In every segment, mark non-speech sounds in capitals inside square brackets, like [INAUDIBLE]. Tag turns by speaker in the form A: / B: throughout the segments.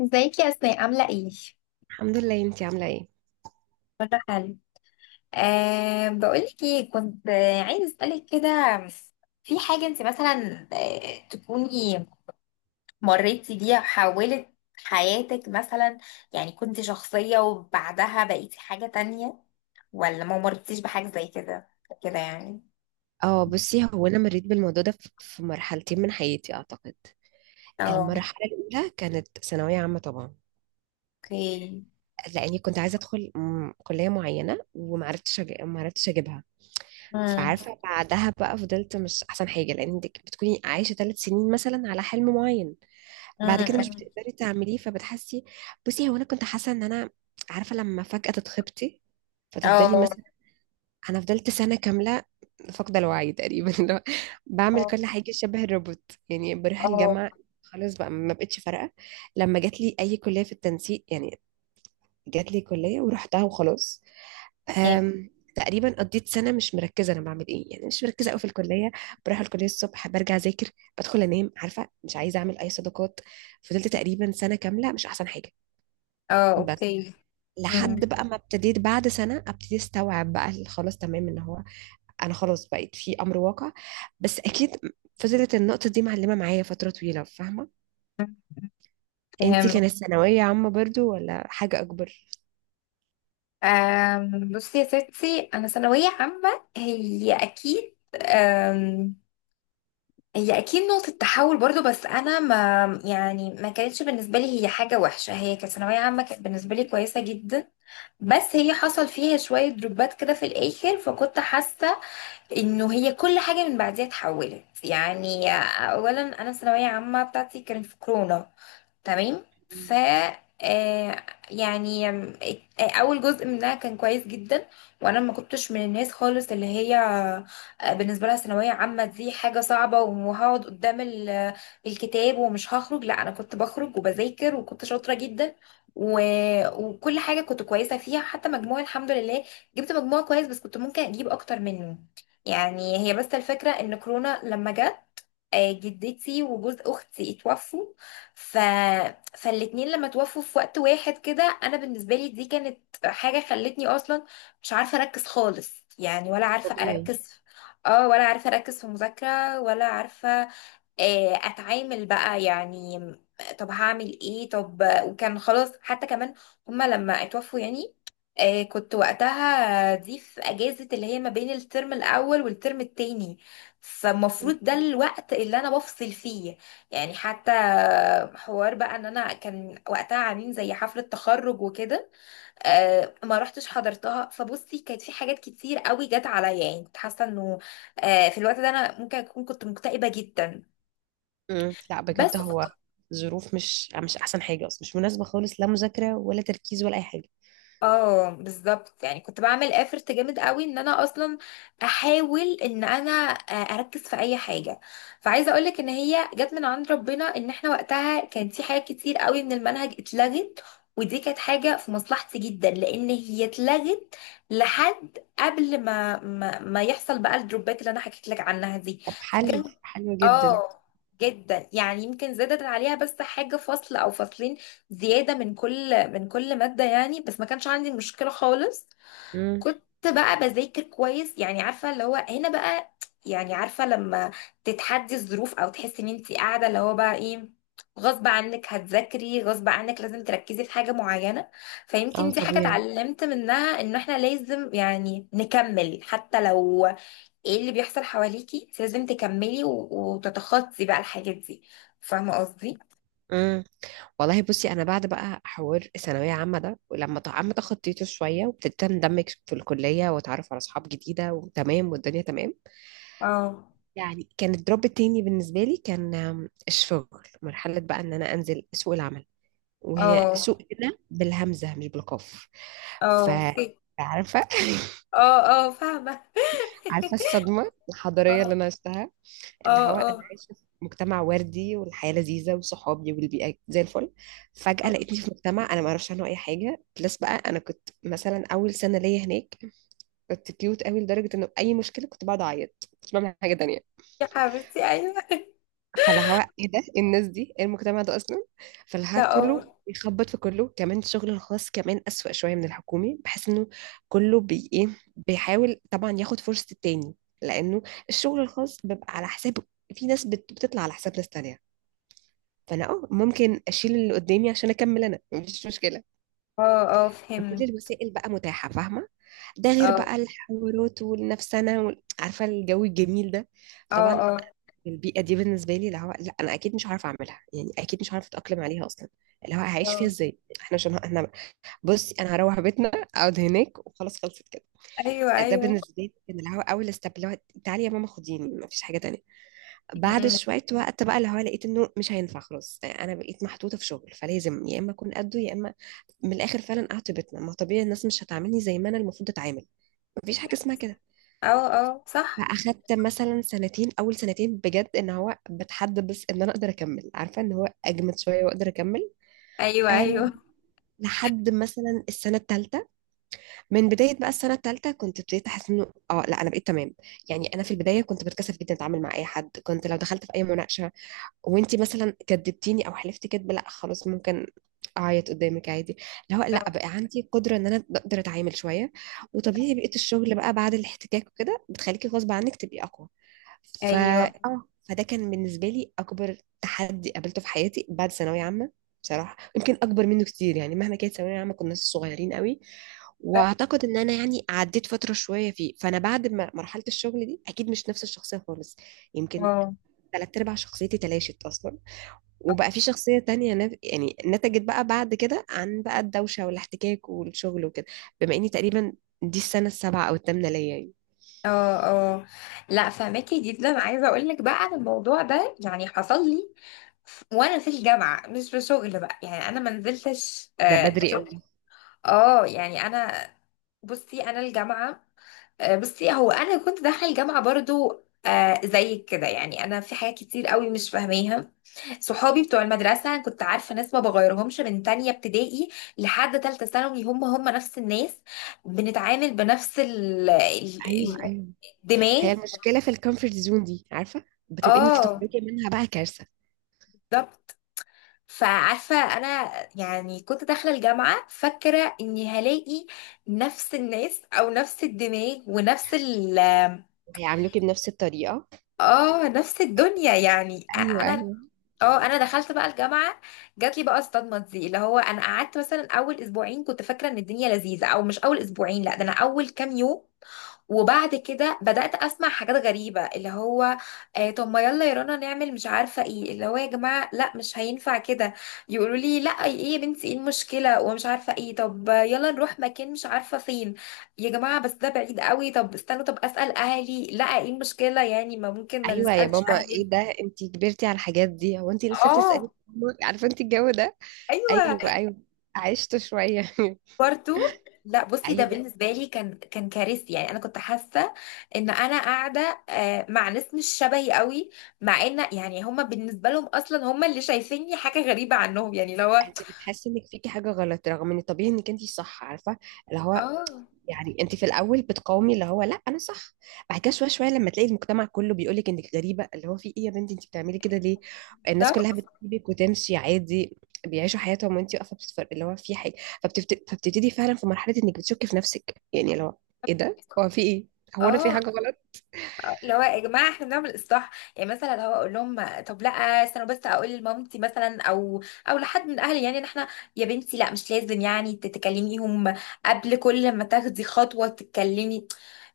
A: ازيك يا اسماء، عاملة ايه؟
B: الحمد لله، انتي عاملة ايه؟
A: كله حلو. أه، بقولك ايه، كنت عايزة اسألك كده. في حاجة انت مثلا تكوني مريتي بيها، حولت حياتك مثلا، يعني كنت شخصية وبعدها بقيتي حاجة تانية، ولا ما مرتيش بحاجة زي كده، كده يعني.
B: اه، بصي، هو انا مريت بالموضوع ده في مرحلتين من حياتي اعتقد.
A: اه.
B: المرحلة الاولى كانت ثانوية عامة طبعا،
A: اوكي.
B: لاني كنت عايزة ادخل كلية معينة ومعرفتش معرفتش اجيبها.
A: امم.
B: فعارفة بعدها بقى فضلت مش احسن حاجة، لان انتك بتكوني عايشة 3 سنين مثلا على حلم معين، بعد كده مش
A: امم.
B: بتقدري تعمليه فبتحسي. بصي هو انا كنت حاسة ان انا، عارفة، لما فجأة تتخبطي فتفضلي
A: اه.
B: مثلا. انا فضلت سنه كامله فاقده الوعي تقريبا [LAUGHS] اللي هو بعمل
A: اه.
B: كل حاجه شبه الروبوت، يعني بروح
A: اه.
B: الجامعه خلاص بقى ما بقتش فارقه. لما جات لي اي كليه في التنسيق، يعني جات لي كليه ورحتها وخلاص.
A: تمام.
B: تقريبا قضيت سنه مش مركزه انا بعمل ايه، يعني مش مركزه قوي في الكليه. بروح الكليه الصبح برجع اذاكر، بدخل انام، عارفه مش عايزه اعمل اي صداقات. فضلت تقريبا سنه كامله مش احسن حاجه.
A: اه.
B: بس
A: اوكي. امم.
B: لحد بقى ما ابتديت بعد سنه ابتدي استوعب بقى خلاص تمام ان هو انا خلاص بقيت في امر واقع. بس اكيد فضلت النقطة دي معلمة معايا فترة طويلة، فاهمة؟ انتي
A: فهمت.
B: كانت ثانوية عامة برضو ولا حاجة اكبر؟
A: بصي يا ستي، انا ثانويه عامه هي اكيد. أم، هي اكيد نقطه تحول برضو، بس انا ما يعني ما كانتش بالنسبه لي هي حاجه وحشه، هي كانت ثانويه عامه كانت بالنسبه لي كويسه جدا. بس هي حصل فيها شويه دروبات كده في الاخر، فكنت حاسه انه هي كل حاجه من بعديها اتحولت يعني. اولا انا الثانويه عامه بتاعتي كانت في كورونا. تمام. ف
B: مم.
A: آه، يعني اول جزء منها كان كويس جدا. وانا ما كنتش من الناس خالص اللي هي بالنسبه لها ثانويه عامه دي حاجه صعبه وهقعد قدام الكتاب ومش هخرج، لا انا كنت بخرج وبذاكر وكنت شاطره جدا. و... وكل حاجه كنت كويسه فيها، حتى مجموعي الحمد لله جبت مجموع كويس، بس كنت ممكن اجيب اكتر منه. يعني هي بس الفكره ان كورونا لما جت جدتي وجوز اختي اتوفوا. ف... فالاتنين لما توفوا في وقت واحد كده، انا بالنسبه لي دي كانت حاجه خلتني اصلا مش عارفه اركز خالص، يعني ولا عارفه
B: طبيعي.
A: اركز. اه، ولا عارفه اركز في مذاكره ولا عارفه اتعامل بقى يعني. طب هعمل ايه طب. وكان خلاص، حتى كمان هما لما اتوفوا يعني، كنت وقتها دي في اجازة اللي هي ما بين الترم الاول والترم التاني، فالمفروض ده الوقت اللي انا بفصل فيه يعني. حتى حوار بقى ان انا كان وقتها عاملين زي حفلة تخرج وكده، ما رحتش حضرتها. فبصي، كانت في حاجات كتير قوي جت عليا، يعني كنت حاسة انه في الوقت ده انا ممكن اكون كنت مكتئبة جدا.
B: مم. لا بجد،
A: بس.
B: هو ظروف مش احسن حاجة اصلا، مش مناسبة خالص، لا مذاكرة ولا تركيز ولا اي حاجة.
A: اه، بالظبط. يعني كنت بعمل افرت جامد قوي ان انا اصلا احاول ان انا اركز في اي حاجه. فعايزه اقولك ان هي جت من عند ربنا، ان احنا وقتها كان في حاجات كتير قوي من المنهج اتلغت، ودي كانت حاجه في مصلحتي جدا لان هي اتلغت لحد قبل ما ما يحصل بقى الدروبات اللي انا حكيت لك عنها دي.
B: طب حلو حلو
A: اه.
B: جدا.
A: جدا يعني، يمكن زادت عليها بس حاجة فصل او فصلين زيادة من كل مادة، يعني بس ما كانش عندي مشكلة خالص.
B: مم.
A: كنت بقى بذاكر كويس، يعني عارفة اللي هو هنا بقى، يعني عارفة لما تتحدي الظروف او تحسي ان انت قاعدة اللي هو بقى ايه، غصب عنك هتذاكري غصب عنك، لازم تركزي في حاجة معينة. فيمكن
B: اه
A: دي حاجة
B: طبيعي.
A: اتعلمت منها، ان احنا لازم يعني نكمل حتى لو ايه اللي بيحصل حواليكي، انت لازم تكملي و... وتتخطي بقى الحاجات دي. فاهمه قصدي؟
B: امم. والله بصي انا بعد بقى حوار الثانويه عامه ده، ولما عم تخطيته شويه وابتديت اندمج في الكليه واتعرف على اصحاب جديده وتمام والدنيا تمام،
A: اه.
B: يعني كان الدروب التاني بالنسبة لي كان الشغل. مرحلة بقى ان انا انزل سوق العمل. وهي
A: اه.
B: سوق هنا بالهمزة مش بالقاف. ف
A: اه
B: عارفة [LAUGHS]
A: اه. اه فاهمه [LAUGHS]
B: عارفة الصدمة الحضارية
A: اه.
B: اللي أنا عشتها. اللي
A: اه.
B: هو أنا
A: اه.
B: عايشة في مجتمع وردي والحياة لذيذة وصحابي والبيئة زي الفل، فجأة
A: آه.
B: لقيتني في مجتمع أنا ما أعرفش عنه أي حاجة. بلس بقى أنا كنت مثلا أول سنة ليا هناك كنت كيوت قوي لدرجة إنه أي مشكلة كنت بقعد أعيط كنت بعمل حاجة تانية.
A: يا حبيبتي ايوه [LAUGHS]
B: فاللي هو ايه ده، إيه الناس دي، إيه المجتمع ده اصلا. فاللي
A: ده
B: هو كله
A: اه.
B: بيخبط في كله، كمان الشغل الخاص كمان اسوأ شويه من الحكومي، بحس انه كله بي ايه بيحاول طبعا ياخد فرصه التاني، لانه الشغل الخاص بيبقى على حساب، في ناس بتطلع على حساب ناس تانية. فانا اه ممكن اشيل اللي قدامي عشان اكمل انا مفيش مشكله،
A: اه. اه
B: كل
A: فهمت.
B: الوسائل بقى متاحه، فاهمه. ده غير
A: اه.
B: بقى الحوارات والنفسنه عارفه الجو الجميل ده.
A: اه.
B: طبعا
A: اه.
B: البيئة دي بالنسبة لي اللي هو لا أنا أكيد مش عارفة أعملها، يعني أكيد مش عارفة أتأقلم عليها أصلا، اللي هو هعيش فيها
A: اه.
B: إزاي إحنا عشان إحنا. بصي أنا هروح بيتنا، أقعد هناك وخلاص خلصت كده.
A: ايوه
B: ده
A: ايوه.
B: بالنسبة لي كان اللي هو أول ستيب، اللي هو تعالي يا ماما خديني، مفيش حاجة تانية. بعد
A: م- م.
B: شوية وقت بقى اللي هو لقيت إنه مش هينفع، خلاص أنا بقيت محطوطة في شغل فلازم يا إما أكون قده يا إما من الآخر فعلا أقعد في بيتنا. ما طبيعي الناس مش هتعاملني زي ما أنا المفروض أتعامل، مفيش حاجة اسمها كده.
A: اه اه صح.
B: فاخدت مثلا سنتين، اول سنتين بجد ان هو بتحدى، بس ان انا اقدر اكمل، عارفه ان هو اجمد شويه واقدر اكمل.
A: ايوه
B: آه
A: ايوه.
B: لحد مثلا السنه الثالثه. من بدايه بقى السنه الثالثه كنت ابتديت احس انه اه لا انا بقيت تمام. يعني انا في البدايه كنت بتكسف جدا اتعامل مع اي حد، كنت لو دخلت في اي مناقشه وانتي مثلا كدبتيني او حلفتي كدب، لا خلاص ممكن اعيط قدامك عادي. اللي هو لا،
A: آه.
B: بقى عندي قدره ان انا اقدر اتعامل شويه. وطبيعي بقيت الشغل بقى بعد الاحتكاك وكده بتخليكي غصب عنك تبقي اقوى. ف
A: ايوه.
B: اه فده كان بالنسبه لي اكبر تحدي قابلته في حياتي بعد ثانويه عامه. بصراحه يمكن اكبر منه كتير، يعني مهما كانت ثانويه عامه كنا صغيرين قوي. واعتقد ان انا يعني عديت فتره شويه فيه، فانا بعد ما مرحله الشغل دي اكيد مش نفس الشخصيه خالص. يمكن
A: اه.
B: ثلاث ارباع شخصيتي تلاشت اصلا، وبقى في شخصيه تانية يعني نتجت بقى بعد كده عن بقى الدوشه والاحتكاك والشغل وكده. بما اني تقريبا دي السنه السابعه او الثامنه ليا يعني.
A: اه. اه. لا فهماكي جدا. عايزه اقول لك بقى عن الموضوع ده، يعني حصل لي وانا في الجامعه، مش في شغل بقى يعني، انا ما نزلتش
B: ده
A: آه
B: بدري
A: شغل.
B: قوي.
A: اه، يعني انا، بصي انا الجامعه، آه بصي هو انا كنت داخله الجامعه برضو آه زيك كده، يعني انا في حاجات كتير قوي مش فاهماها. صحابي بتوع المدرسه، أنا كنت عارفه ناس ما بغيرهمش من تانية ابتدائي لحد تالتة ثانوي، هم هم نفس الناس، بنتعامل بنفس
B: ايوه ايوه.
A: الدماغ.
B: هي المشكلة في الكومفورت زون دي، عارفة، بتبقي انك
A: اه،
B: تخرجي منها بقى كارثة.
A: بالظبط. فعارفة أنا، يعني كنت داخلة الجامعة فاكرة إني هلاقي نفس الناس أو نفس الدماغ ونفس ال.
B: وهيعاملوكي بنفس الطريقة.
A: اه، نفس الدنيا يعني.
B: ايوه
A: أنا،
B: ايوه.
A: اه، أنا دخلت بقى الجامعة، جاتلي بقى الصدمة دي اللي هو أنا قعدت مثلا أول أسبوعين كنت فاكرة إن الدنيا لذيذة. أو مش أول أسبوعين، لأ، ده أنا أول كام يوم. وبعد كده بدأت أسمع حاجات غريبة، اللي هو آه طب ما يلا يا رنا نعمل مش عارفة ايه، اللي هو يا جماعة لا مش هينفع كده. يقولوا لي لا ايه يا بنتي، ايه المشكلة ومش عارفة ايه، طب يلا نروح مكان مش عارفة فين، يا جماعة بس ده بعيد قوي، طب استنوا، طب أسأل أهلي، لا ايه المشكلة يعني، ما ممكن ما
B: ايوه يا
A: نسألش
B: ماما
A: أهلنا.
B: ايه ده، انت كبرتي على الحاجات دي، هو انت لسه بتسألي؟
A: اه
B: عارفة انت الجو ده.
A: [LAUGHS]
B: ايوه
A: ايوه.
B: ايوه. عشت شوية [LAUGHS]
A: برضه لا، بصي ده
B: ايوه.
A: بالنسبه لي كان كارثي، يعني انا كنت حاسه ان انا قاعده مع ناس مش شبهي قوي، مع ان يعني هما بالنسبه لهم اصلا هما اللي شايفيني حاجه غريبه عنهم يعني، لو.
B: انت بتحسي انك فيكي حاجة غلط رغم ان طبيعي انك انت صح، عارفة، اللي هو
A: اه.
B: يعني انت في الاول بتقاومي اللي هو لا انا صح. بعد كده شويه شويه لما تلاقي المجتمع كله بيقول لك انك غريبه، اللي هو في ايه يا بنتي، انت بتعملي كده ليه، الناس كلها
A: بالظبط.
B: بتسيبك وتمشي عادي، بيعيشوا حياتهم وانت واقفه بتتفرج اللي هو في حاجه. فبتبتدي فعلا في مرحله انك بتشكي في نفسك، يعني لو ايه ده، هو في ايه، هو انا في
A: اه
B: حاجه غلط.
A: اللي هو يا جماعه احنا بنعمل اصلاح، يعني مثلا لو اقول لهم طب لا، استنوا بس اقول لمامتي مثلا او لحد من اهلي يعني ان احنا، يا بنتي لا مش لازم يعني تتكلميهم قبل كل ما تاخدي خطوه، تتكلمي.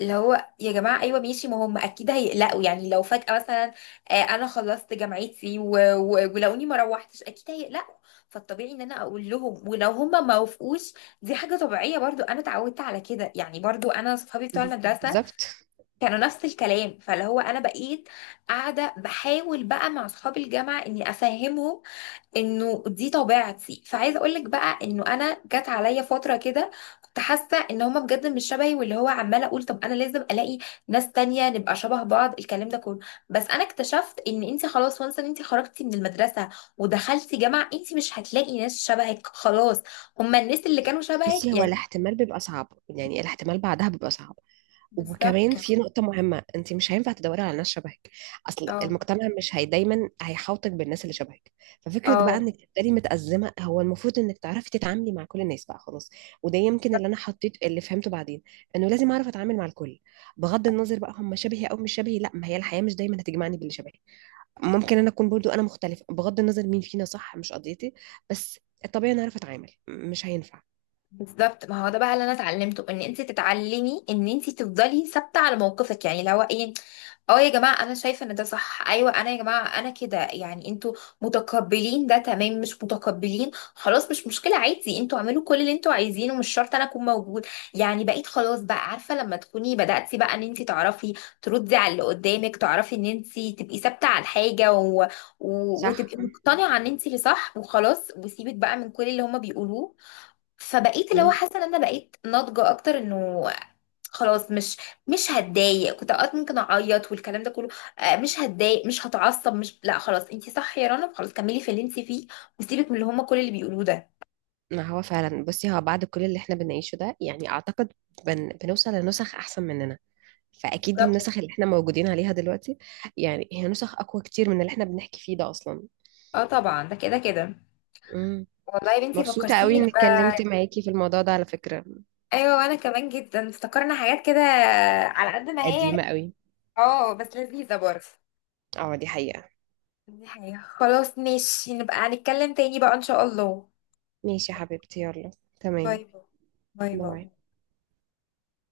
A: اللي هو يا جماعة أيوة ماشي، ما هم أكيد هيقلقوا، يعني لو فجأة مثلا أنا خلصت جامعتي و- و- ولقوني ما روحتش، أكيد هيقلقوا. فالطبيعي إن أنا أقول لهم، ولو هم ما وافقوش دي حاجة طبيعية برضو، أنا اتعودت على كده. يعني برضو أنا صحابي بتوع المدرسة
B: بالظبط.
A: كانوا نفس الكلام. فاللي هو انا بقيت قاعده بحاول بقى مع اصحاب الجامعه اني افهمهم انه دي طبيعتي. فعايزه اقول لك بقى انه انا جت عليا فتره كده كنت حاسه ان هما بجد مش شبهي، واللي هو عماله اقول طب انا لازم الاقي ناس تانية نبقى شبه بعض، الكلام ده كله. بس انا اكتشفت ان انت خلاص، وانس ان انت خرجتي من المدرسه ودخلتي جامعه، انت مش هتلاقي ناس شبهك خلاص، هما الناس اللي كانوا شبهك
B: بس هو
A: يعني.
B: الاحتمال بيبقى صعب، يعني الاحتمال بعدها بيبقى صعب.
A: بالظبط.
B: وكمان في نقطة مهمة، انت مش هينفع تدوري على ناس شبهك. اصل
A: اه.
B: المجتمع مش هي دايما هيحاوطك بالناس اللي شبهك. ففكرة بقى
A: اه
B: انك تبقي متأزمة، هو المفروض انك تعرفي تتعاملي مع كل الناس بقى خلاص. وده يمكن اللي انا حطيت اللي فهمته بعدين، انه لازم اعرف اتعامل مع الكل، بغض النظر بقى هم شبهي او مش شبهي. لا ما هي الحياة مش دايما هتجمعني باللي شبهي، ممكن انا اكون برضو انا مختلفة، بغض النظر مين فينا صح مش قضيتي. بس الطبيعي انا اعرف اتعامل، مش هينفع.
A: بالظبط. ما هو ده بقى اللي انا اتعلمته، ان انت تتعلمي ان انت تفضلي ثابته على موقفك، يعني لو ايه، اه يا جماعه انا شايفه ان ده صح، ايوه انا يا جماعه انا كده يعني، انتوا متقبلين ده تمام، مش متقبلين خلاص مش مشكله عادي، انتوا اعملوا كل اللي انتوا عايزينه، مش شرط انا اكون موجود. يعني بقيت خلاص بقى عارفه لما تكوني بداتي بقى ان انت تعرفي تردي على اللي قدامك، تعرفي ان انت تبقي ثابته على الحاجه و... و...
B: صح.
A: وتبقي مقتنعه ان انت اللي صح وخلاص، وسيبك بقى من كل اللي هما بيقولوه. فبقيت اللي هو حاسه ان انا بقيت ناضجه اكتر، انه خلاص مش هتضايق. كنت اوقات ممكن اعيط والكلام ده كله. مش هتضايق مش هتعصب، مش، لا خلاص انتي صح يا رنا، خلاص كملي في اللي انتي فيه، وسيبك من اللي هما كل اللي بيقولوه ده.
B: ما هو فعلا بصي هو بعد كل اللي احنا بنعيشه ده، يعني اعتقد بنوصل لنسخ احسن مننا. فاكيد
A: بالظبط.
B: النسخ اللي احنا موجودين عليها دلوقتي، يعني هي نسخ اقوى كتير من اللي احنا بنحكي فيه ده اصلا.
A: اه طبعا ده كده كده.
B: امم.
A: والله يا بنتي
B: مبسوطة قوي
A: فكرتيني
B: اني اتكلمت
A: بقى.
B: معاكي في الموضوع ده على فكرة.
A: ايوه، وانا كمان جدا افتكرنا حاجات كده، على قد ما هي
B: قديمة
A: يعني.
B: قوي.
A: اه بس لذيذه برضه.
B: اه دي حقيقة.
A: دي حقيقة. خلاص ماشي، نبقى هنتكلم تاني بقى ان شاء الله.
B: ماشي يا حبيبتي يلا.
A: باي
B: تمام.
A: باي. باي باي.
B: باي.